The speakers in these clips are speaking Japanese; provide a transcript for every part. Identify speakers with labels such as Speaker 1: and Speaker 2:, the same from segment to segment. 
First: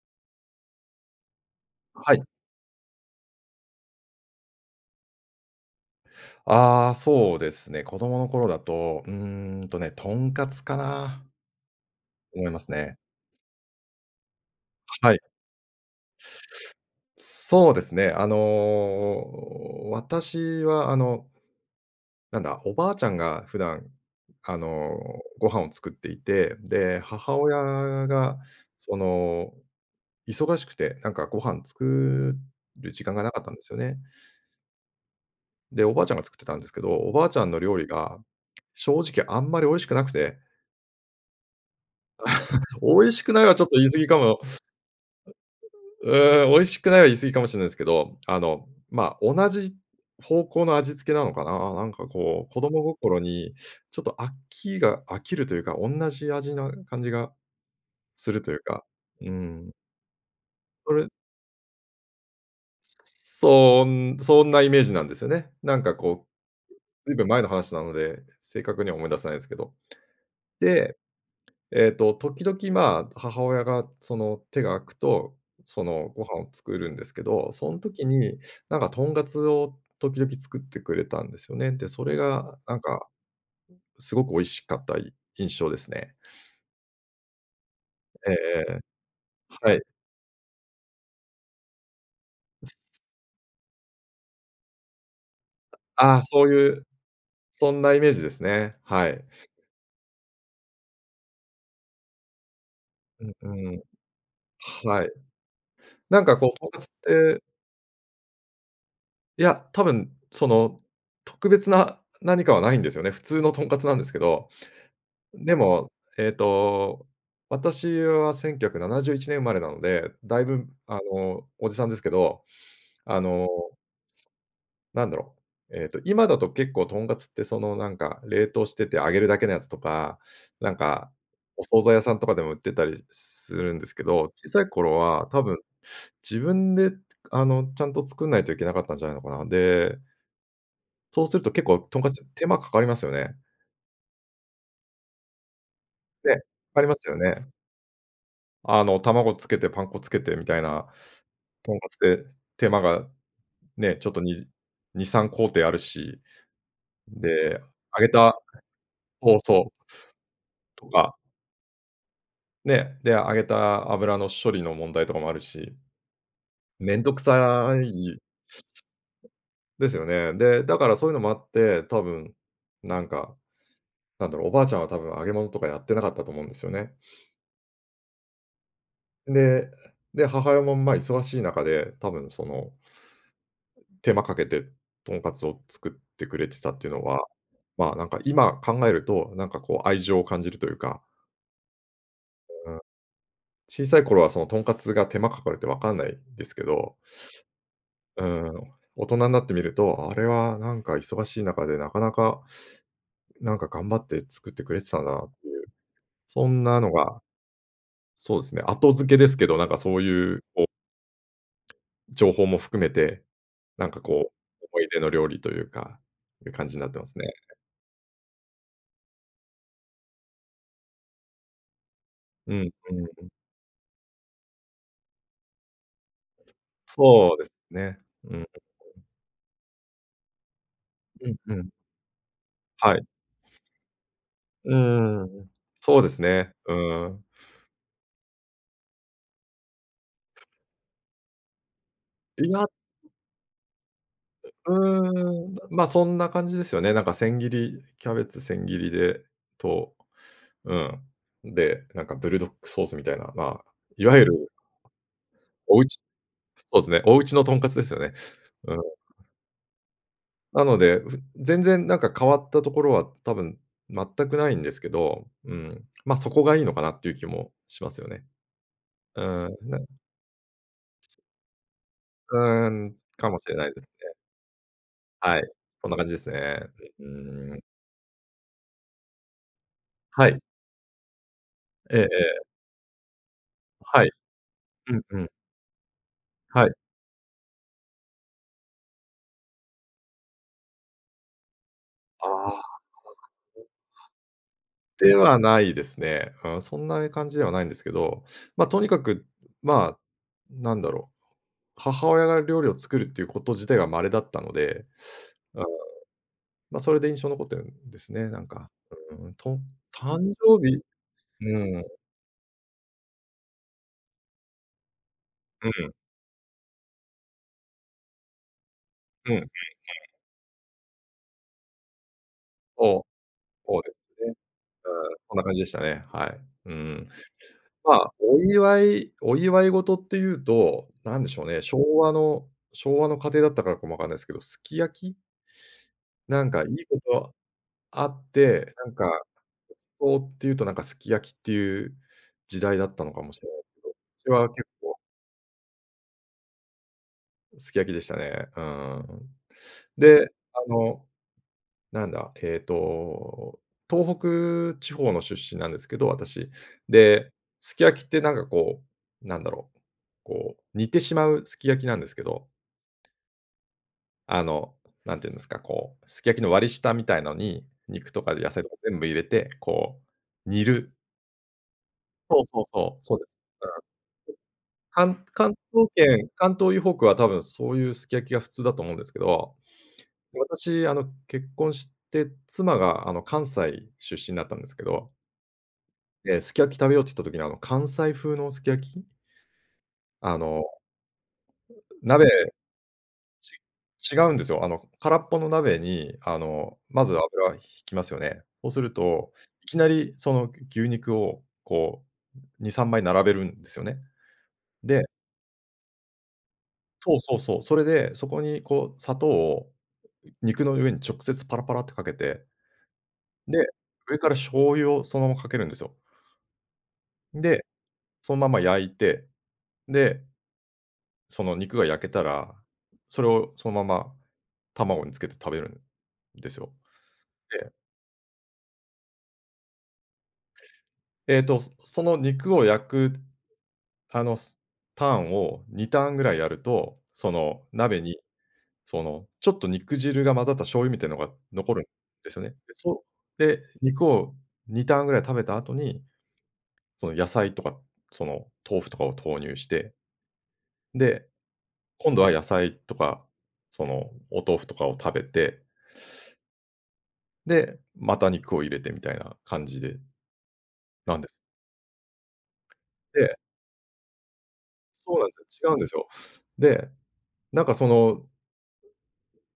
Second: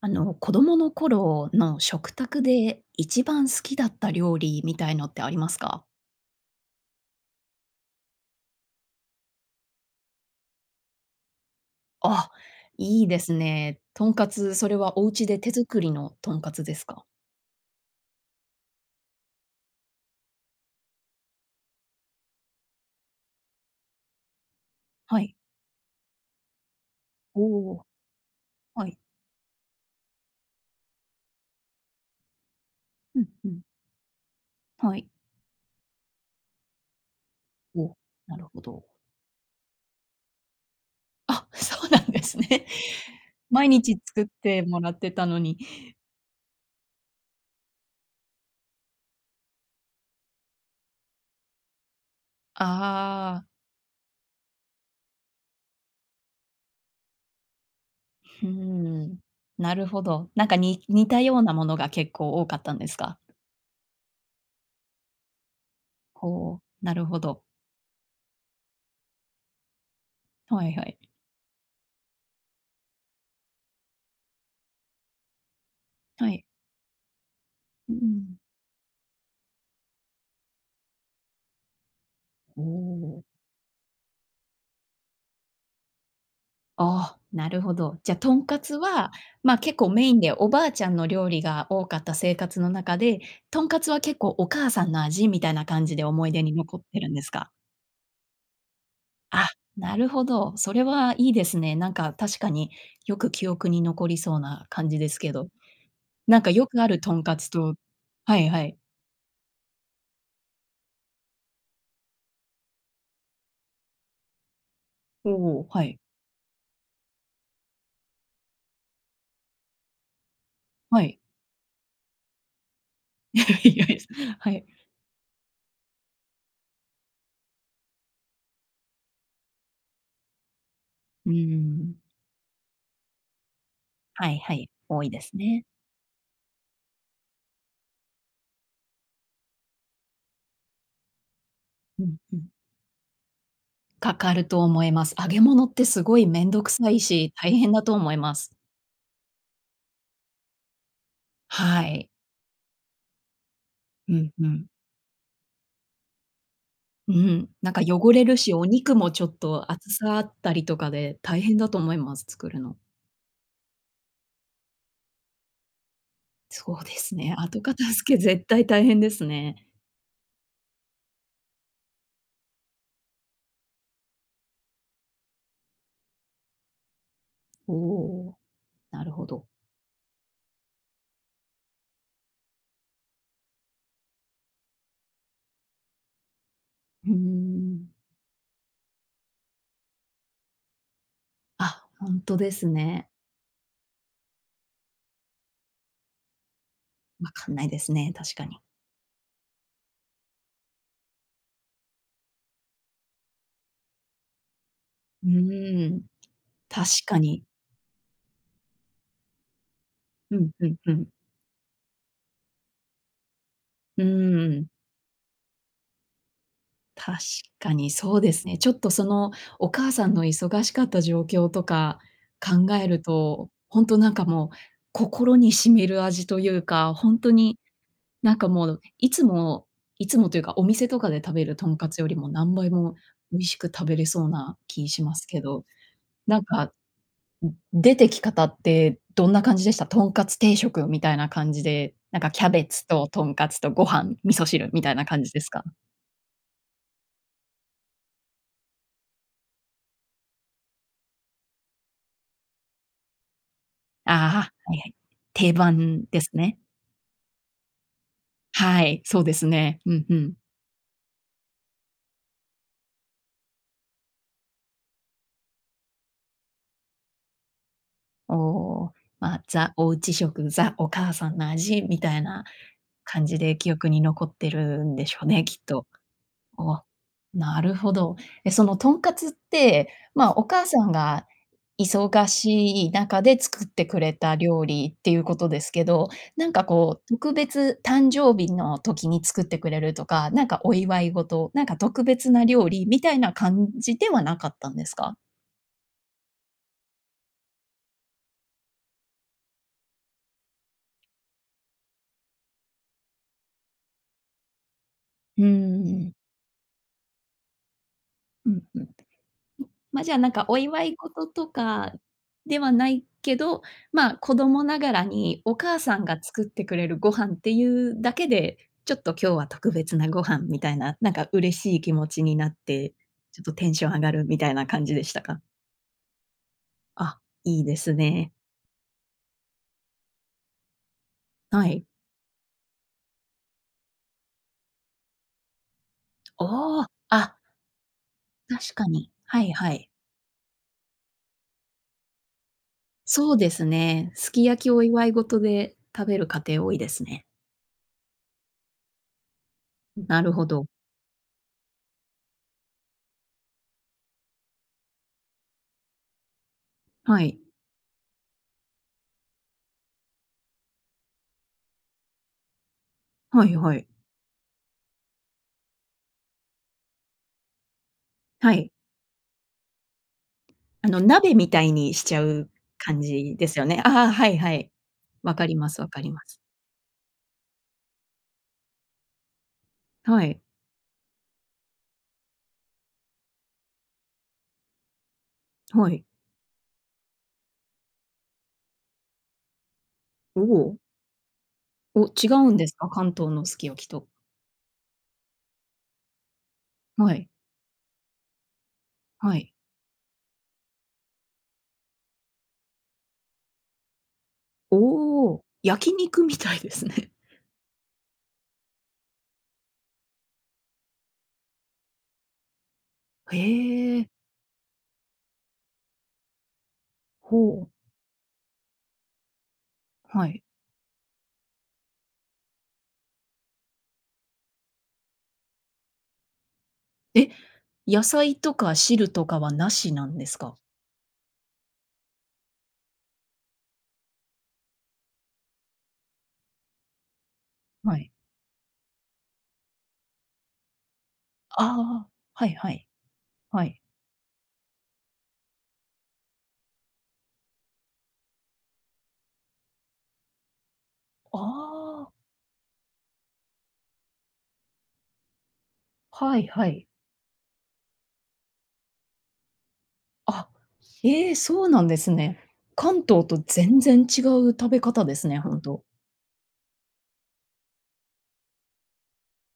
Speaker 1: あの、子供の頃の食
Speaker 2: はい。
Speaker 1: 卓で一番好きだった料理みたいのってありますか？
Speaker 2: ああ、そうですね。子供の頃だと、うんとね、とんかつかな。
Speaker 1: あ、
Speaker 2: 思いますね。
Speaker 1: いいですね。とんかつ、それはお
Speaker 2: はい。
Speaker 1: 家で手作りのとんかつですか？
Speaker 2: そうですね。あの、私はあの、なんだ、おばあちゃんが普段、あの、
Speaker 1: はい。
Speaker 2: ご飯を作っていて、で、母
Speaker 1: ほお。
Speaker 2: 親が
Speaker 1: は
Speaker 2: そ
Speaker 1: い。
Speaker 2: の、忙しくて、なんかご飯作る時間
Speaker 1: う
Speaker 2: が
Speaker 1: ん
Speaker 2: なかっ
Speaker 1: う
Speaker 2: たんで
Speaker 1: ん。
Speaker 2: すよね。
Speaker 1: はい。
Speaker 2: で、おばあちゃんが作ってたんですけど、おばあちゃんの料理
Speaker 1: お、
Speaker 2: が、
Speaker 1: なるほど。
Speaker 2: 正直あんまり美味しくなくて。
Speaker 1: あ、そうなんですね。
Speaker 2: 美味しくないはちょっ
Speaker 1: 毎
Speaker 2: と言い過
Speaker 1: 日
Speaker 2: ぎか
Speaker 1: 作っ
Speaker 2: も
Speaker 1: てもらってたのに。
Speaker 2: うううーん美味しくないは言い過ぎかもしんないんですけど、あの、ま、同じ方向の味付けなのかな。なんかこう、子供心
Speaker 1: ああ。
Speaker 2: にちょっと飽きが飽きるというか、おんなじ味な感じがする
Speaker 1: うー
Speaker 2: というか、
Speaker 1: ん。
Speaker 2: うん。
Speaker 1: なるほど。なんか、に
Speaker 2: そ
Speaker 1: 似
Speaker 2: れ
Speaker 1: たようなものが結構多かったんですか？
Speaker 2: そんそんなイメージなんですよね。なんかこ
Speaker 1: ほう、なる
Speaker 2: う、ずい
Speaker 1: ほ
Speaker 2: ぶん前
Speaker 1: ど。
Speaker 2: の話なので、正確には思い出せないですけど。
Speaker 1: はいは
Speaker 2: で、
Speaker 1: い。
Speaker 2: えっと時々、ま、母親がその手が空くと、そのご
Speaker 1: は
Speaker 2: 飯
Speaker 1: い。
Speaker 2: を作るんですけど、そん
Speaker 1: う
Speaker 2: 時に
Speaker 1: ん。
Speaker 2: なんかとんかつを時々作ってくれたんですよね。で、それが
Speaker 1: お
Speaker 2: なんか
Speaker 1: お。
Speaker 2: すごく美味しかったい印象ですね。
Speaker 1: あ、なるほど。じゃ、と
Speaker 2: ええ
Speaker 1: んか
Speaker 2: え
Speaker 1: つ
Speaker 2: え。
Speaker 1: は、ま、
Speaker 2: は
Speaker 1: 結
Speaker 2: い。
Speaker 1: 構メインでおばあちゃんの料理が多かった生活の中で、とんかつは結構お母さんの味みたいな感じで
Speaker 2: ああ、
Speaker 1: 思い出
Speaker 2: そ
Speaker 1: に
Speaker 2: うい
Speaker 1: 残っ
Speaker 2: う
Speaker 1: てるんですか？
Speaker 2: そんなイメージですね。はい。
Speaker 1: あ、なるほど。それはいいですね。なんか確かによ
Speaker 2: う
Speaker 1: く記憶
Speaker 2: んう
Speaker 1: に
Speaker 2: ん。
Speaker 1: 残りそうな感じ
Speaker 2: は
Speaker 1: で
Speaker 2: い。
Speaker 1: すけど、
Speaker 2: なんか
Speaker 1: なんか
Speaker 2: こう、と
Speaker 1: よ
Speaker 2: んか
Speaker 1: く
Speaker 2: つっ
Speaker 1: あるとんか
Speaker 2: て
Speaker 1: つとはいはい。
Speaker 2: いや、多分、その、特別な何かはないんですよね。普通のとんかつなんですけど。で
Speaker 1: おお。は
Speaker 2: も、
Speaker 1: い。
Speaker 2: ええと、私は1971年生まれなので、だいぶ、あ
Speaker 1: はい。
Speaker 2: の、おじさんですけど、あ
Speaker 1: いや
Speaker 2: の。
Speaker 1: いや、はい。
Speaker 2: なんだろう。ええと、今だと結構とんかつって、その、なんか、冷凍してて揚げるだけのやつとか、なんか、
Speaker 1: うー
Speaker 2: お惣菜
Speaker 1: ん。
Speaker 2: 屋さんとかでも売ってたりするんですけ
Speaker 1: は
Speaker 2: ど、
Speaker 1: い
Speaker 2: 小
Speaker 1: は
Speaker 2: さい
Speaker 1: い、
Speaker 2: 頃
Speaker 1: 多いで
Speaker 2: は
Speaker 1: す
Speaker 2: 多分、
Speaker 1: ね。
Speaker 2: 自分で、あの、ちゃんと作んないといけなかったんじゃないのかな。でそうすると、結構、とん
Speaker 1: う
Speaker 2: か
Speaker 1: ん
Speaker 2: つ、
Speaker 1: う
Speaker 2: 手
Speaker 1: ん。
Speaker 2: 間かかりますよね。
Speaker 1: かかると思います。揚げ物ってすごい
Speaker 2: ね、か
Speaker 1: めんどく
Speaker 2: かり
Speaker 1: さ
Speaker 2: ま
Speaker 1: い
Speaker 2: すよ
Speaker 1: し、
Speaker 2: ね。
Speaker 1: 大変だと思います。
Speaker 2: あの卵つけて、パン粉つけてみたいな。とん
Speaker 1: は
Speaker 2: かつ
Speaker 1: い。
Speaker 2: で手間が、ね、ちょ
Speaker 1: う
Speaker 2: っと、
Speaker 1: ん
Speaker 2: に
Speaker 1: うん。
Speaker 2: 2、3工程あるし、
Speaker 1: うん、
Speaker 2: で、
Speaker 1: なんか
Speaker 2: 揚げ
Speaker 1: 汚れる
Speaker 2: た
Speaker 1: し、お肉もちょっ
Speaker 2: そうそう。
Speaker 1: と厚さあったりと
Speaker 2: と
Speaker 1: か
Speaker 2: か。
Speaker 1: で、大変だと思います、作るの。
Speaker 2: ね、で揚げた油の処理の問題とかもあるし。
Speaker 1: そうで
Speaker 2: めん
Speaker 1: す
Speaker 2: どく
Speaker 1: ね。後
Speaker 2: さ
Speaker 1: 片付け
Speaker 2: い、
Speaker 1: 絶対大変ですね。
Speaker 2: すよね。で、だからそういうのもあって、多分、なんか、なんだろう、おばあちゃんは多分、揚げ物とかやってなかったと思うんですよね。
Speaker 1: おお、なるほど。
Speaker 2: で、で母親もま忙しい中で、多分その手間かけて、とんかつを作ってくれてたっていうの
Speaker 1: うんう
Speaker 2: は、
Speaker 1: んうん。
Speaker 2: ま、なんか今考えると、なんかこう愛情を感じるというか。
Speaker 1: あ、ほんとです
Speaker 2: うん。
Speaker 1: ね。
Speaker 2: 小さい頃はそのとんかつが手間かかるって分かんないですけど。
Speaker 1: 分かんないですね、
Speaker 2: う
Speaker 1: 確か
Speaker 2: ん、
Speaker 1: に。
Speaker 2: 大人になってみると、あれはなんか忙しい中でなかなか、なんか頑張って作ってくれてたな
Speaker 1: う
Speaker 2: っていう
Speaker 1: ーん、
Speaker 2: そんな
Speaker 1: 確
Speaker 2: の
Speaker 1: か
Speaker 2: が
Speaker 1: に。
Speaker 2: そうですね。後付けですけど、なんかそうい
Speaker 1: う
Speaker 2: う、
Speaker 1: ん、
Speaker 2: こ
Speaker 1: う
Speaker 2: う
Speaker 1: ん、うん。
Speaker 2: 情報も含めて、なんか
Speaker 1: うー
Speaker 2: こ
Speaker 1: ん、うんう
Speaker 2: う、
Speaker 1: ん。
Speaker 2: 思い出の料理というかいう感じになってま
Speaker 1: 確
Speaker 2: すねえ。
Speaker 1: かにそうですね。ちょっとそのお母さんの忙しかった状況とか
Speaker 2: うん、
Speaker 1: 考え
Speaker 2: うん
Speaker 1: る
Speaker 2: うん。
Speaker 1: と、ほんとなんかもう心に染みる味というか。ほんと
Speaker 2: そうです
Speaker 1: に
Speaker 2: ね。
Speaker 1: な
Speaker 2: う
Speaker 1: ん
Speaker 2: ん。
Speaker 1: かもういつもいつもというか、お店とかで
Speaker 2: う
Speaker 1: 食
Speaker 2: ん、
Speaker 1: べ
Speaker 2: う
Speaker 1: ると
Speaker 2: ん。
Speaker 1: んかつよりも何倍
Speaker 2: は
Speaker 1: も
Speaker 2: い。
Speaker 1: 美味しく食べれそうな
Speaker 2: う
Speaker 1: 気しま
Speaker 2: ー
Speaker 1: すけ
Speaker 2: ん。
Speaker 1: ど。
Speaker 2: そうです
Speaker 1: なん
Speaker 2: ね、
Speaker 1: か、ん
Speaker 2: うん。
Speaker 1: 出てき方ってどんな感じでした？とんかつ定食みたいな感じで、なんかキ
Speaker 2: い
Speaker 1: ャベ
Speaker 2: や。
Speaker 1: ツととんかつとご飯、味噌汁みたいな感じで
Speaker 2: うー
Speaker 1: す
Speaker 2: ん。
Speaker 1: か？
Speaker 2: ま、そんな感じですよね。なんか千切りキャベツ千切りで、とうん、で、なんかブルドッグソースみたいな、ま、い
Speaker 1: ああ、
Speaker 2: わゆ
Speaker 1: は
Speaker 2: る
Speaker 1: はいはい、定
Speaker 2: おうち
Speaker 1: 番ですね。
Speaker 2: そうですね、おうちのとんかつですよね。うん。
Speaker 1: はい、そうですね。うんうん。
Speaker 2: なので、ふ全然なんか変わったところは多分全くないんですけど。うん、ま、そこがいいのかなっていう気もしますよね。
Speaker 1: おお。
Speaker 2: う
Speaker 1: ま、
Speaker 2: ん、
Speaker 1: ザ、
Speaker 2: ね。
Speaker 1: お家食、ザ、お母さんの味みたい
Speaker 2: う
Speaker 1: な
Speaker 2: ーん、
Speaker 1: 感
Speaker 2: か
Speaker 1: じ
Speaker 2: もし
Speaker 1: で
Speaker 2: れな
Speaker 1: 記
Speaker 2: いで
Speaker 1: 憶
Speaker 2: す
Speaker 1: に
Speaker 2: ね。
Speaker 1: 残ってるんでしょう
Speaker 2: は
Speaker 1: ね、
Speaker 2: い、
Speaker 1: きっと。
Speaker 2: そんな感じですね。
Speaker 1: おお、
Speaker 2: うー
Speaker 1: な
Speaker 2: ん。
Speaker 1: るほど。え、そのとんかつって、ま
Speaker 2: は
Speaker 1: あ
Speaker 2: い。
Speaker 1: お母さんが
Speaker 2: えええ
Speaker 1: 忙
Speaker 2: え。
Speaker 1: しい中で作ってく
Speaker 2: はい。
Speaker 1: れた料理
Speaker 2: うん、
Speaker 1: ってい
Speaker 2: う
Speaker 1: う
Speaker 2: ん。
Speaker 1: ことですけど、なんか
Speaker 2: はい。
Speaker 1: こう特別誕生日の時に作ってくれるとか、なんかお祝い事、なんか特
Speaker 2: ああ
Speaker 1: 別な
Speaker 2: [unintelligible] は。
Speaker 1: 料理みたいな感じではなかったんです
Speaker 2: で
Speaker 1: か？
Speaker 2: はないですね。うん、そんな感じではないんですけど、まあとにかく、まあ、なんだろう。母親が料理を作るっていうこと自体が稀だったので。
Speaker 1: うんう
Speaker 2: ああ。
Speaker 1: んうん。
Speaker 2: まあ、それで印象に残ってるんですね、なん
Speaker 1: うん、
Speaker 2: か。
Speaker 1: うん。ん、
Speaker 2: うーんと、
Speaker 1: ま、じゃあなん
Speaker 2: 誕
Speaker 1: かお
Speaker 2: 生日
Speaker 1: 祝い事と
Speaker 2: う
Speaker 1: か
Speaker 2: ん。
Speaker 1: ではないけど、まあ子供ながらにお
Speaker 2: う
Speaker 1: 母
Speaker 2: ん。
Speaker 1: さんが作ってくれるご飯っていうだけで、ちょっと
Speaker 2: う
Speaker 1: 今
Speaker 2: ん、
Speaker 1: 日
Speaker 2: うん、う
Speaker 1: は
Speaker 2: ん。
Speaker 1: 特別なご飯みたいな、なんか嬉しい気持ちになって、
Speaker 2: おお、
Speaker 1: ちょっとテン
Speaker 2: そう
Speaker 1: ショ
Speaker 2: で
Speaker 1: ン上がる
Speaker 2: すね。
Speaker 1: みたいな感じでし
Speaker 2: うん、
Speaker 1: た
Speaker 2: そん
Speaker 1: か？
Speaker 2: な感じでしたね、はい。うん。
Speaker 1: あ、いいです
Speaker 2: まあ、
Speaker 1: ね。
Speaker 2: お祝いお祝い事っていうと、なんでしょうね。
Speaker 1: は
Speaker 2: 昭
Speaker 1: い。
Speaker 2: 和の昭和の家庭だったからかも分かんないですけど、すき焼き。なんかい
Speaker 1: おお。
Speaker 2: いこと
Speaker 1: あ。
Speaker 2: あっ
Speaker 1: 確
Speaker 2: て。
Speaker 1: か
Speaker 2: なん
Speaker 1: に。
Speaker 2: か
Speaker 1: はいはい。
Speaker 2: ここっていうとなんかすき焼きっていう時代だったのか
Speaker 1: そ
Speaker 2: も
Speaker 1: う
Speaker 2: しれ
Speaker 1: で
Speaker 2: ない
Speaker 1: す
Speaker 2: けど、
Speaker 1: ね。
Speaker 2: そ
Speaker 1: す
Speaker 2: れ
Speaker 1: き
Speaker 2: は
Speaker 1: 焼
Speaker 2: 結
Speaker 1: きお
Speaker 2: 構
Speaker 1: 祝い事で食べる家庭多いですね。
Speaker 2: すき焼きでしたね、うん。
Speaker 1: ん、な
Speaker 2: で、
Speaker 1: るほ
Speaker 2: あ
Speaker 1: ど。
Speaker 2: の、なんだ、えっと、東北地方の出身なんですけど、私。
Speaker 1: は
Speaker 2: で、
Speaker 1: い。
Speaker 2: すき焼きってなんかこう、なんだろう、こう、煮てしまうすき焼きなんですけど。
Speaker 1: はいはい。
Speaker 2: あの、なんていうんですか、こう、すき焼きの割り下みたいのに、肉とかで野
Speaker 1: は
Speaker 2: 菜
Speaker 1: い。
Speaker 2: とか全部入れて、こう、煮
Speaker 1: あ
Speaker 2: る。
Speaker 1: の鍋みたいにしちゃ
Speaker 2: そう
Speaker 1: う
Speaker 2: そうそ
Speaker 1: 感
Speaker 2: う、そうです。
Speaker 1: じですよ
Speaker 2: うん。
Speaker 1: ね。
Speaker 2: で、
Speaker 1: ああ、はいはい。
Speaker 2: かん
Speaker 1: 分か
Speaker 2: 関
Speaker 1: ります
Speaker 2: 東
Speaker 1: 分かります。
Speaker 2: 圏、関東以北は多分そういうすき焼きが普通だと思うんですけど、
Speaker 1: はい。
Speaker 2: 私、あの結婚して、妻があの関西出身だったんですけど。
Speaker 1: はい。
Speaker 2: え、すき焼き食べようっつった時に、あの関西風のすき焼き？あ
Speaker 1: お
Speaker 2: の
Speaker 1: お。お、
Speaker 2: 鍋、
Speaker 1: 違うんですか？関東のすき焼きと。
Speaker 2: ち違うんですよ。あの、空っぽの鍋に、あの、ま
Speaker 1: は
Speaker 2: ず
Speaker 1: い。
Speaker 2: 油ひきますよね。そうすると、
Speaker 1: はい。
Speaker 2: いきなり、その、牛肉をこう2、3枚並べるんですよね。で
Speaker 1: おお、焼き肉みたいですね。
Speaker 2: そうそうそう。それで、そこに、こう、砂糖を、い肉の上に直接パラパラってかけてで、
Speaker 1: へえ。
Speaker 2: 上から醤油をそのままかけるんですよ。
Speaker 1: ほ
Speaker 2: で、
Speaker 1: う。
Speaker 2: そのまま焼いて。で、
Speaker 1: はい。
Speaker 2: その肉が焼けたら、それをそのまま卵につけて食べるんですよ。
Speaker 1: え、
Speaker 2: で
Speaker 1: 野菜とか汁とかは無しなんですか？
Speaker 2: えっと、そその肉を焼く、あのすターンを2ターンぐらいやると、その、
Speaker 1: は
Speaker 2: 鍋
Speaker 1: い。
Speaker 2: に、その、ちょっと肉汁が混ざった醤油みたいのが
Speaker 1: あ
Speaker 2: 残るん
Speaker 1: あ、
Speaker 2: ですよ
Speaker 1: は
Speaker 2: ね。
Speaker 1: い
Speaker 2: で、
Speaker 1: はい。
Speaker 2: そう、
Speaker 1: は
Speaker 2: で、
Speaker 1: い。
Speaker 2: 肉を2ターンぐらい食べた後に、その野菜とか、その、豆腐とかを投入してで、
Speaker 1: ああ。
Speaker 2: 今度は野菜とか、その、お豆腐とかを食べて。
Speaker 1: はいはい。
Speaker 2: で、また肉を入れてみたいな感じで
Speaker 1: あ、
Speaker 2: なんで
Speaker 1: え
Speaker 2: す。
Speaker 1: え、そうなんですね。関東
Speaker 2: で
Speaker 1: と全然違う食べ方で
Speaker 2: そう
Speaker 1: す
Speaker 2: なんで
Speaker 1: ね、ほ
Speaker 2: す
Speaker 1: ん
Speaker 2: よ。違うん
Speaker 1: と。
Speaker 2: ですよ。で、なんかその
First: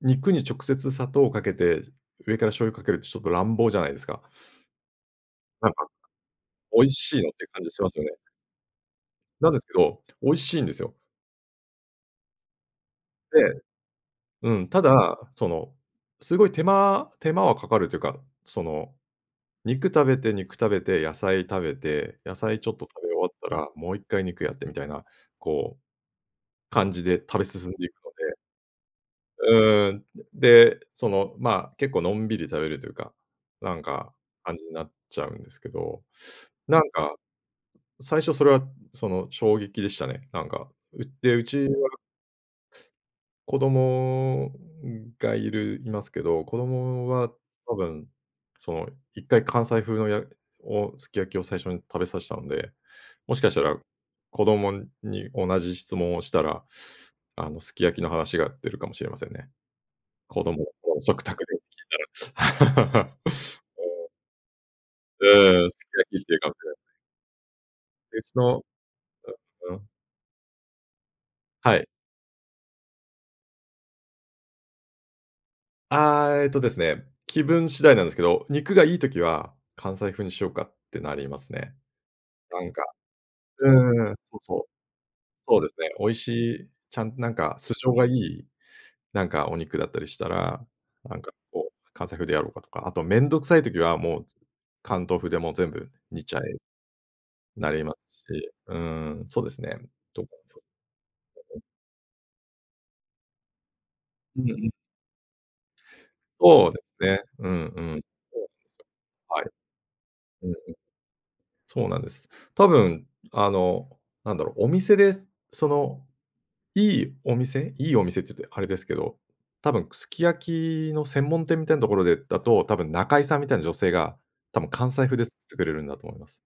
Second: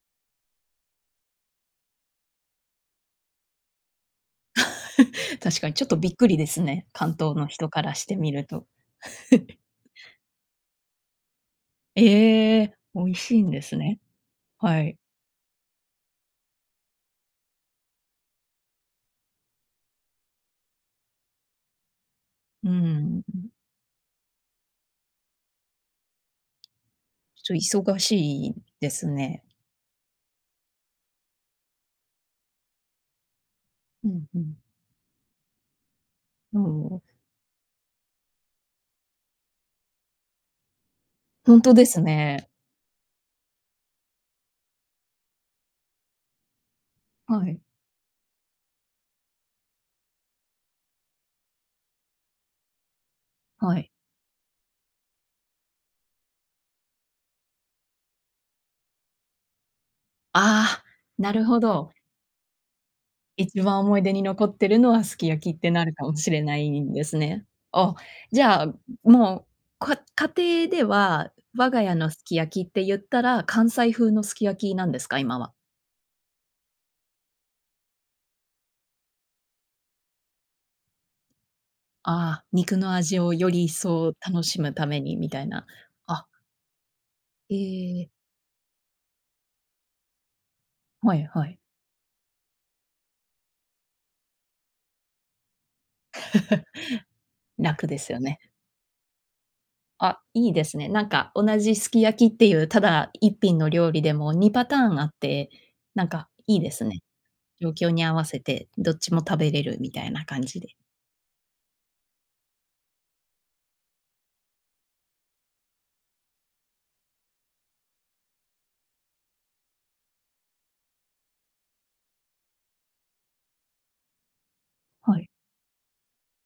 Speaker 2: 肉に直接砂糖をかけて、上から醤油をかけるとちょっと乱暴じゃないですか。
Speaker 1: 確
Speaker 2: な
Speaker 1: か
Speaker 2: ん
Speaker 1: にちょ
Speaker 2: か
Speaker 1: っとびっくりです
Speaker 2: 「美
Speaker 1: ね、
Speaker 2: 味
Speaker 1: 関
Speaker 2: しいの？」っ
Speaker 1: 東
Speaker 2: て
Speaker 1: の
Speaker 2: 感
Speaker 1: 人
Speaker 2: じし
Speaker 1: か
Speaker 2: ま
Speaker 1: ら
Speaker 2: すよ
Speaker 1: し
Speaker 2: ね。
Speaker 1: てみると。
Speaker 2: なんですけ ど、美味しいんですよ。
Speaker 1: ええ、美味しいん
Speaker 2: で
Speaker 1: ですね。
Speaker 2: うん、
Speaker 1: は
Speaker 2: た
Speaker 1: い。
Speaker 2: だ、そのすごい手間手間はかかるというか、その肉食べて肉食べて、野菜食べて、野菜ち
Speaker 1: う
Speaker 2: ょっと食
Speaker 1: ん、
Speaker 2: べ終わっ
Speaker 1: ん。
Speaker 2: たら、もう1回やってみたいな、こう、感じで食べ
Speaker 1: ちょ
Speaker 2: 進ん
Speaker 1: っ
Speaker 2: でいく
Speaker 1: 忙
Speaker 2: の
Speaker 1: し
Speaker 2: で
Speaker 1: いんですね。
Speaker 2: うん、で、その、ま、結構のんびり食べるというか、なん
Speaker 1: う
Speaker 2: か
Speaker 1: ん、う
Speaker 2: 感
Speaker 1: ん。
Speaker 2: じになっちゃうんですけど、
Speaker 1: う
Speaker 2: な
Speaker 1: んう
Speaker 2: ん
Speaker 1: ん、ん。
Speaker 2: か、最初それはその衝撃でしたね。なんか。うで、う
Speaker 1: ほん
Speaker 2: ち
Speaker 1: とで
Speaker 2: は
Speaker 1: すね。
Speaker 2: 子供がいるいますけど、子供は
Speaker 1: はい。
Speaker 2: 多分その一回、関西風のやをすき焼きを最初に食べさしたので、もしかしたら
Speaker 1: はい。
Speaker 2: 子供に同じ質問をしたら、あのすき焼きの話が出るかもしれませんね。子供の
Speaker 1: ああ、
Speaker 2: 食
Speaker 1: な
Speaker 2: 卓
Speaker 1: る
Speaker 2: で
Speaker 1: ほど。
Speaker 2: 聞いたら
Speaker 1: 一 番
Speaker 2: う
Speaker 1: 思い
Speaker 2: ん。
Speaker 1: 出に残っているのは、すき焼きっ
Speaker 2: うん、
Speaker 1: て
Speaker 2: す
Speaker 1: な
Speaker 2: き
Speaker 1: るか
Speaker 2: 焼
Speaker 1: も
Speaker 2: きっ
Speaker 1: し
Speaker 2: て
Speaker 1: れ
Speaker 2: か
Speaker 1: ない
Speaker 2: く
Speaker 1: んですね。お、
Speaker 2: 別
Speaker 1: じゃ
Speaker 2: の
Speaker 1: あ、も
Speaker 2: うん、う
Speaker 1: う、
Speaker 2: ん。
Speaker 1: か家庭では我
Speaker 2: は
Speaker 1: が
Speaker 2: い。
Speaker 1: 家のすき焼きって言ったら、関西風のすき焼きなんですか？今は。
Speaker 2: ああ、えっとですね、気分次第なんですけど、肉がいい時は関西風にしようかってなりますね。
Speaker 1: あ、
Speaker 2: なん
Speaker 1: 肉
Speaker 2: か
Speaker 1: の味をより一
Speaker 2: うー
Speaker 1: 層
Speaker 2: ん、そう
Speaker 1: 楽
Speaker 2: そ
Speaker 1: し
Speaker 2: う。
Speaker 1: むためにみたい
Speaker 2: そう
Speaker 1: な、
Speaker 2: ですね、美味
Speaker 1: あ
Speaker 2: しい、ちゃんなんか素性
Speaker 1: え
Speaker 2: が
Speaker 1: え。
Speaker 2: いい、なんかお肉だったりしたら、
Speaker 1: は
Speaker 2: なん
Speaker 1: い
Speaker 2: か
Speaker 1: はい。
Speaker 2: こう、関西風でやろうかとか、あと、めんどくさい時はもう、関東風でもう、全部煮ちゃえ。なり
Speaker 1: 楽
Speaker 2: ま
Speaker 1: で
Speaker 2: す
Speaker 1: すよね。
Speaker 2: し、うん、そうですね、
Speaker 1: あ、
Speaker 2: と
Speaker 1: いいですね。なんか同 じすき焼きっていう、ただ一品の料理でも
Speaker 2: う
Speaker 1: に
Speaker 2: んう
Speaker 1: パ
Speaker 2: ん。
Speaker 1: ターンあって、なんかいい
Speaker 2: そ
Speaker 1: で
Speaker 2: うで
Speaker 1: す
Speaker 2: す
Speaker 1: ね。
Speaker 2: ね、うん
Speaker 1: 状
Speaker 2: う
Speaker 1: 況
Speaker 2: ん。そうなんで
Speaker 1: に
Speaker 2: す
Speaker 1: 合わせ
Speaker 2: よ。
Speaker 1: てどっちも食
Speaker 2: はい。
Speaker 1: べれるみたいな感
Speaker 2: うんうん。
Speaker 1: じで。
Speaker 2: そうなんです。多分あの、なんだろう、お店でそのいいお店いいお店って言うとあれですけど、多分すき焼きの専門店みたいなところでだと、多分中居さんみたいな女性が、多分関西風
Speaker 1: は
Speaker 2: で
Speaker 1: い。
Speaker 2: 作ってくれるんだと思います。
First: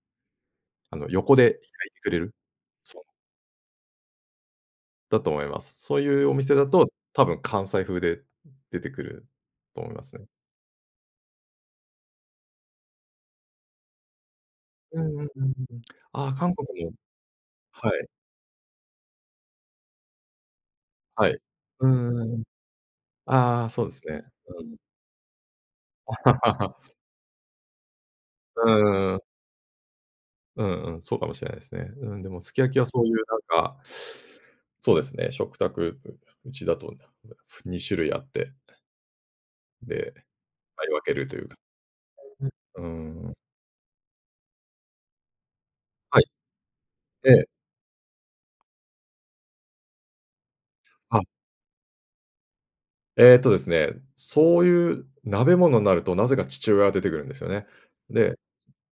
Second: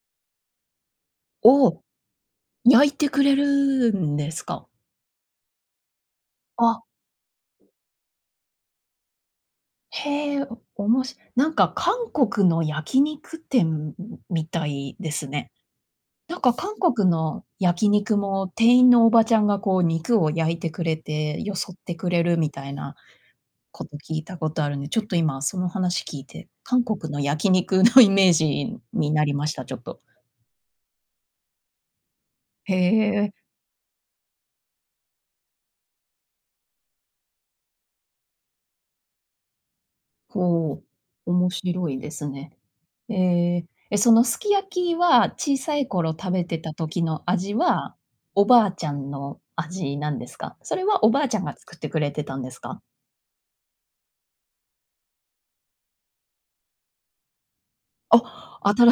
Speaker 2: あの、横で焼い
Speaker 1: おお、
Speaker 2: てくれる。
Speaker 1: 焼い
Speaker 2: そう。
Speaker 1: てくれるんですか？
Speaker 2: だと思います。そういうお店だ
Speaker 1: あ。
Speaker 2: と、多分関西風で出てくると思いますね。
Speaker 1: へえ、おおもしなんか韓国の焼き肉店みたい
Speaker 2: うん
Speaker 1: で
Speaker 2: う
Speaker 1: す
Speaker 2: んう
Speaker 1: ね。
Speaker 2: んうん。ああ、
Speaker 1: なんか
Speaker 2: 韓
Speaker 1: 韓
Speaker 2: 国の
Speaker 1: 国の焼き
Speaker 2: はい。
Speaker 1: 肉も店員のおばちゃんがこう、肉を焼いてくれ
Speaker 2: はい。
Speaker 1: て、よそっ
Speaker 2: う
Speaker 1: てく
Speaker 2: ん
Speaker 1: れ
Speaker 2: う
Speaker 1: る
Speaker 2: ん。
Speaker 1: みたいな
Speaker 2: ああ、そ
Speaker 1: こ
Speaker 2: うで
Speaker 1: と
Speaker 2: す
Speaker 1: 聞
Speaker 2: ね。
Speaker 1: いたこ
Speaker 2: う
Speaker 1: とある
Speaker 2: ん。
Speaker 1: んで、ちょっと今その話聞いて、韓国の焼き肉のイメー
Speaker 2: う
Speaker 1: ジ
Speaker 2: ー
Speaker 1: に
Speaker 2: んうん。
Speaker 1: なりました、ちょっと。
Speaker 2: うんうん、そうかもしれないですね。うん、でもすき焼
Speaker 1: へ
Speaker 2: きはそういう
Speaker 1: え。
Speaker 2: なんか、そうですね、食卓、ううちだと、ふ、2種類あってで、
Speaker 1: ほう、
Speaker 2: 使い分けるという。
Speaker 1: 面白いです ね。
Speaker 2: う
Speaker 1: え
Speaker 2: ん。
Speaker 1: え、え、そのすき焼きは小さい頃
Speaker 2: はい。
Speaker 1: 食べてた時の
Speaker 2: ええ。
Speaker 1: 味は、おばあちゃんの味なんですか？それはお
Speaker 2: あ。
Speaker 1: ばあちゃんが作ってくれてたんですか？
Speaker 2: えっとですね、そういう鍋物なるとなぜか父親が出てくるんですよね。
Speaker 1: あ、
Speaker 2: で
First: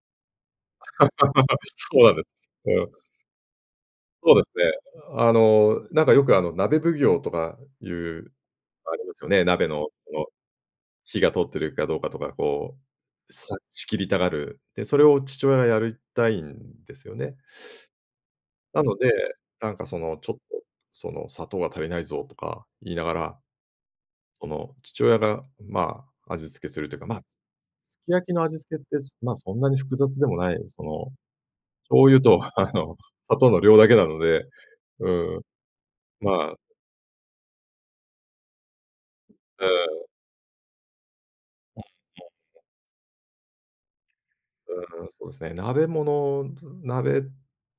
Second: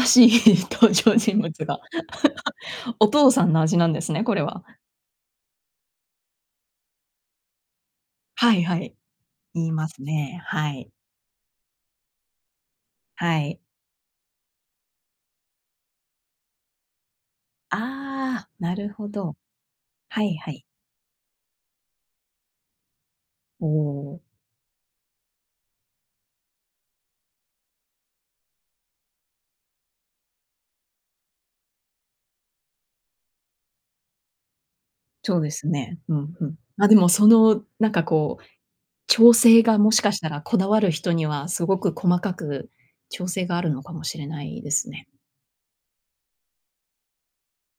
Speaker 1: 新しい登場人物 が。
Speaker 2: そうなんですそうなんで す。
Speaker 1: お父さんの味なんですね、
Speaker 2: そ
Speaker 1: こ
Speaker 2: う
Speaker 1: れ
Speaker 2: です
Speaker 1: は。
Speaker 2: ね、あの、なんかよくあの鍋奉行とかいう
Speaker 1: はいはい、
Speaker 2: ありますよね。
Speaker 1: い
Speaker 2: 鍋
Speaker 1: いま
Speaker 2: の
Speaker 1: す
Speaker 2: その、
Speaker 1: ね、はい。
Speaker 2: 火が通ってるかどうかとか、こう、
Speaker 1: は
Speaker 2: さ
Speaker 1: い。
Speaker 2: 仕切りたがる。で、それを父親がやりたいんですよね。
Speaker 1: ああ、な
Speaker 2: な
Speaker 1: る
Speaker 2: の
Speaker 1: ほ
Speaker 2: で、
Speaker 1: ど。
Speaker 2: なんかその
Speaker 1: は
Speaker 2: ちょ
Speaker 1: い
Speaker 2: っ
Speaker 1: はい。
Speaker 2: と、その「砂糖が足りないぞ」とかいいながら
Speaker 1: おお。
Speaker 2: その父親がまあ味付けするというか、ま、すき焼きの味付けって、すまそんなに複雑でもない、その、醤油とあの砂糖の量だけなので、う
Speaker 1: そ
Speaker 2: ん。
Speaker 1: うですね。うん、ふ
Speaker 2: ま
Speaker 1: ん。
Speaker 2: あ。
Speaker 1: までもそのなんかこう、調整
Speaker 2: う
Speaker 1: がもし
Speaker 2: ん。
Speaker 1: かしたらこだわる人にはすご
Speaker 2: うん、そう
Speaker 1: く細か
Speaker 2: そう。
Speaker 1: く調整があるのかもしれないです
Speaker 2: うー
Speaker 1: ね。
Speaker 2: ん、そうですね、鍋物鍋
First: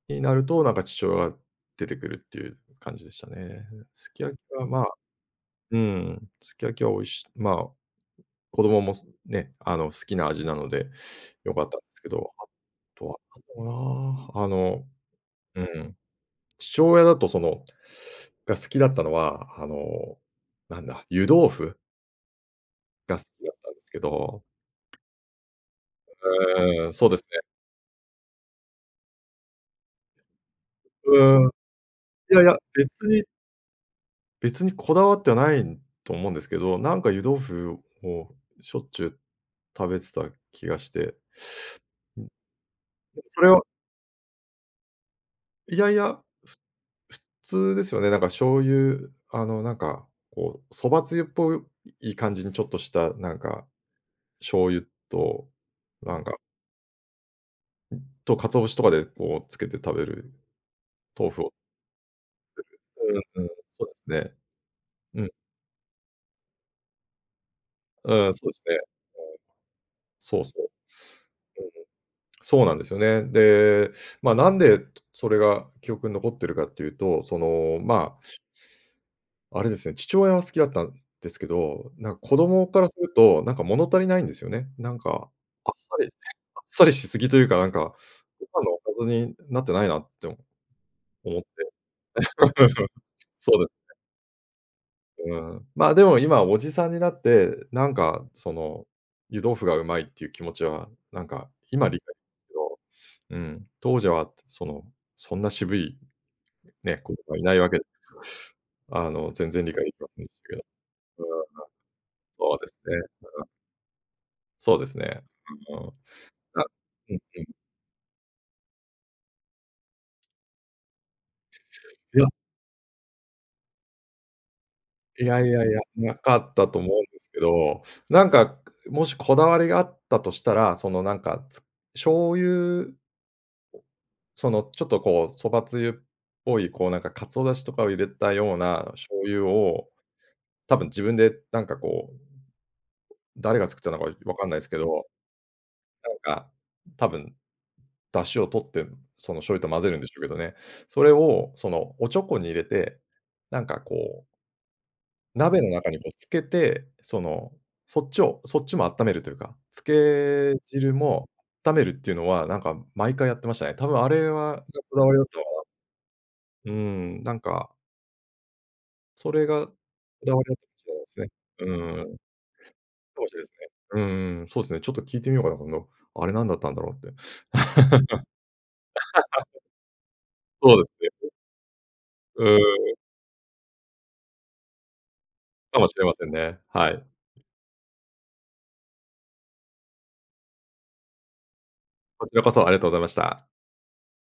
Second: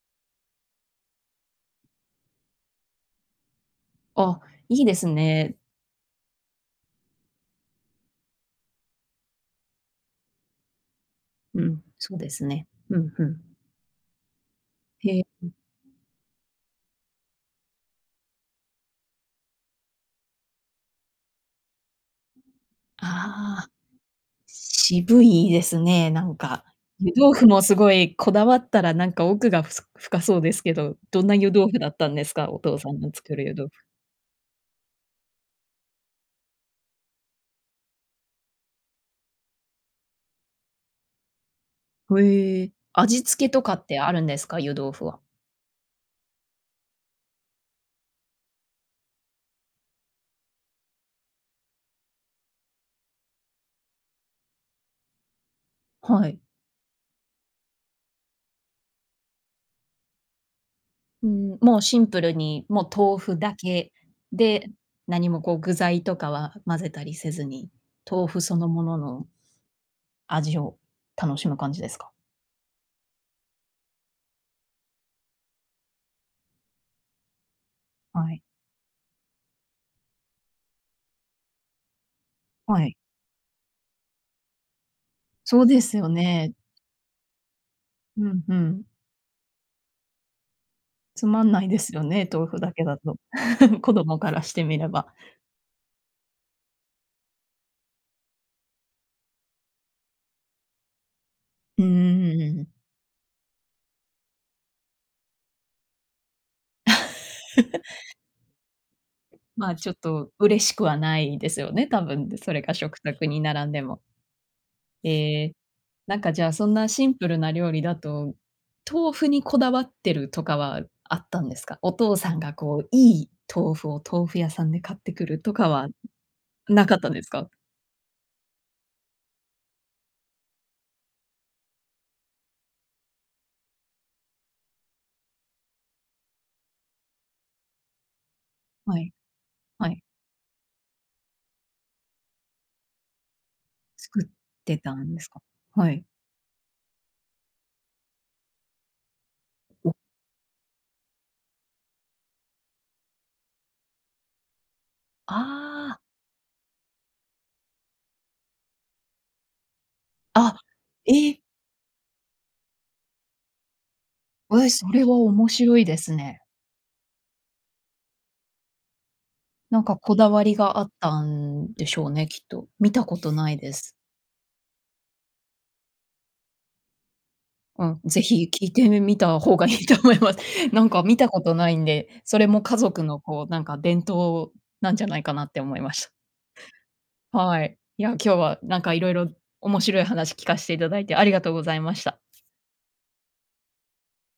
Speaker 2: になると、なんか父親が出てくるっていう感じでしたね。すき焼き
Speaker 1: あ、
Speaker 2: はま、
Speaker 1: いい
Speaker 2: う
Speaker 1: ですね。
Speaker 2: ーん、すき焼きは美味しまあ、子供もすね、あの好きな味なので、良
Speaker 1: う
Speaker 2: かったん
Speaker 1: ん、
Speaker 2: ですけ
Speaker 1: そうで
Speaker 2: ど、あ
Speaker 1: すね。ふ
Speaker 2: と
Speaker 1: ん
Speaker 2: は、
Speaker 1: ふん。
Speaker 2: あとは、あの、
Speaker 1: へえ。
Speaker 2: うん。父親だとそのが好きだったのは、あの、なんだ？湯豆腐。が好きだっ
Speaker 1: ああ。
Speaker 2: たんですけど。
Speaker 1: 渋いですね、なんか。
Speaker 2: ああ、そう
Speaker 1: 湯
Speaker 2: です
Speaker 1: 豆
Speaker 2: ね。
Speaker 1: 腐もすごいこだわったら、なんか奥がふさ深そうですけど、どんな
Speaker 2: うん。
Speaker 1: 湯豆腐だったんです
Speaker 2: いやい
Speaker 1: か？
Speaker 2: や、
Speaker 1: お父さん
Speaker 2: 別
Speaker 1: の
Speaker 2: に
Speaker 1: 作る湯豆腐。
Speaker 2: 別にこだわってはないと思うんですけど、なんか湯豆腐をしょっちゅう食べてた気がして。うん、で、
Speaker 1: ふえ。味
Speaker 2: そ
Speaker 1: 付け
Speaker 2: れ
Speaker 1: と
Speaker 2: を
Speaker 1: かってあるんですか？湯豆腐は。
Speaker 2: いやいや、ふ普通ですよね。なんか醤油、あのなんか、こう、そばつゆっぽい感じにちょっとした、なんか、醤油と、なん
Speaker 1: は
Speaker 2: か
Speaker 1: い。
Speaker 2: うん、と鰹節とかで、こうつけて食べる、
Speaker 1: う
Speaker 2: 豆腐を。
Speaker 1: ん、もうシンプルに、もう
Speaker 2: う
Speaker 1: 豆腐
Speaker 2: んうん、
Speaker 1: だ
Speaker 2: そう
Speaker 1: け
Speaker 2: ですね。
Speaker 1: で、
Speaker 2: う
Speaker 1: 何
Speaker 2: ん。
Speaker 1: もこう具材とかは混ぜたりせずに、豆
Speaker 2: うん、そ
Speaker 1: 腐
Speaker 2: うで
Speaker 1: そ
Speaker 2: す
Speaker 1: の
Speaker 2: ね。う
Speaker 1: ものの
Speaker 2: ん。そうそ
Speaker 1: 味
Speaker 2: う。
Speaker 1: を楽しむ
Speaker 2: うん、
Speaker 1: 感じですか？
Speaker 2: そうなんですよね。で、まあ、なんで、とそれが記憶に残っているかっていうと、その、ま
Speaker 1: は
Speaker 2: あ
Speaker 1: い。
Speaker 2: あれですね、父親は好きだったんですけど、なん、子供か
Speaker 1: は
Speaker 2: ら
Speaker 1: い。
Speaker 2: すると、なんか物足りないんですよね。なんか、
Speaker 1: そう
Speaker 2: あっ
Speaker 1: で
Speaker 2: さ
Speaker 1: す
Speaker 2: り
Speaker 1: よね。
Speaker 2: あっさりしすぎというか、なんか、
Speaker 1: うん、
Speaker 2: ご
Speaker 1: ふ
Speaker 2: 飯のお
Speaker 1: ん。
Speaker 2: かずになってないなってお
Speaker 1: つ
Speaker 2: 思っ
Speaker 1: ま
Speaker 2: て。
Speaker 1: んないですよね、豆腐だけ だと。
Speaker 2: そうです
Speaker 1: 子
Speaker 2: ね。
Speaker 1: 供からしてみれば。
Speaker 2: うん。まあでも、今おじさんになって、なんか、その、湯豆腐が美味いっていう気持ちは、なんか、
Speaker 1: う
Speaker 2: 今理解ですけ
Speaker 1: ーん。
Speaker 2: ど、うん、当時は、その、そんな渋い、ね、子供は居ないわけで あの、全然
Speaker 1: ま
Speaker 2: 理
Speaker 1: あ、
Speaker 2: 解
Speaker 1: ちょ
Speaker 2: 出来
Speaker 1: っ
Speaker 2: ません
Speaker 1: と、
Speaker 2: でしたけど。
Speaker 1: 嬉しくはない
Speaker 2: うん。
Speaker 1: ですよね、多分、で、そ
Speaker 2: そう
Speaker 1: れ
Speaker 2: で
Speaker 1: が
Speaker 2: すね、
Speaker 1: 食卓に
Speaker 2: うん。
Speaker 1: 並んでも。
Speaker 2: そうですね。
Speaker 1: へえ。
Speaker 2: うんうん。
Speaker 1: なんかじゃあ、そ
Speaker 2: あ
Speaker 1: んなシ
Speaker 2: う
Speaker 1: ン
Speaker 2: ん
Speaker 1: プル
Speaker 2: うん。
Speaker 1: な料理だと、豆腐にこだわってるとかはあったんですか？お父
Speaker 2: いや。
Speaker 1: さんがこう、いい豆腐を豆腐屋さんで買って
Speaker 2: い
Speaker 1: くる、
Speaker 2: やい
Speaker 1: と
Speaker 2: や
Speaker 1: か
Speaker 2: いや、
Speaker 1: は
Speaker 2: 無かったと
Speaker 1: な
Speaker 2: 思
Speaker 1: か
Speaker 2: う
Speaker 1: っ
Speaker 2: ん
Speaker 1: たん
Speaker 2: で
Speaker 1: です
Speaker 2: すけ
Speaker 1: か？
Speaker 2: ど、なんか、もしこだわりがあったとしたら、その、なんか、つ醤油そのちょっとこう、そばつゆっぽい、こうなんか鰹出汁とかを入れたような
Speaker 1: はい、
Speaker 2: 醤油
Speaker 1: は
Speaker 2: を、
Speaker 1: い。
Speaker 2: 多分自分で、なんかこう、誰が作ったのかい
Speaker 1: 作っ
Speaker 2: 分かんないすけ
Speaker 1: てた
Speaker 2: ど、
Speaker 1: んですか？はい。
Speaker 2: なんか、多分、出汁を取って、その醤油と混ぜ
Speaker 1: お。
Speaker 2: るんでしょうけどね。それを、その、おちょこに入れて、なんかこう鍋の中
Speaker 1: あ
Speaker 2: に
Speaker 1: あ。
Speaker 2: こう漬けて、その、そっちをそっちもあっためるというか、漬
Speaker 1: あ、
Speaker 2: け汁も、
Speaker 1: え。
Speaker 2: あっためるっていうのは、なんか毎回やってましたね。多分あれは
Speaker 1: うえ、そ
Speaker 2: こ
Speaker 1: れ
Speaker 2: だ
Speaker 1: は
Speaker 2: わりだとあ
Speaker 1: 面白いですね。
Speaker 2: うん、なんかそれが、こ
Speaker 1: なんかこだ
Speaker 2: だ
Speaker 1: わ
Speaker 2: わり
Speaker 1: り
Speaker 2: だと
Speaker 1: があっ
Speaker 2: す
Speaker 1: た
Speaker 2: ね。
Speaker 1: ん
Speaker 2: う
Speaker 1: でしょう
Speaker 2: ん。
Speaker 1: ね、きっと。見たこ と
Speaker 2: で
Speaker 1: な
Speaker 2: す
Speaker 1: い
Speaker 2: ね。
Speaker 1: です。
Speaker 2: うん、そうすね、ちょっと聞いてみようかな、今度。あれなんだったんだろうって。
Speaker 1: うん、ぜひ聞いてみみた方 がいいと思います。
Speaker 2: そう
Speaker 1: な
Speaker 2: で
Speaker 1: ん
Speaker 2: す
Speaker 1: か見た
Speaker 2: ね。
Speaker 1: ことないんで、そ
Speaker 2: う
Speaker 1: れも家
Speaker 2: ん。
Speaker 1: 族のこう、なんか伝統なんじゃないかなって思
Speaker 2: か
Speaker 1: い
Speaker 2: も
Speaker 1: ま
Speaker 2: し
Speaker 1: し
Speaker 2: れ
Speaker 1: た。
Speaker 2: ませんね、はい。
Speaker 1: はい。いや、今日は、なんか色々、面白い話聞かしていただいてありがとうございました。
Speaker 2: こちらこそありがとうございました。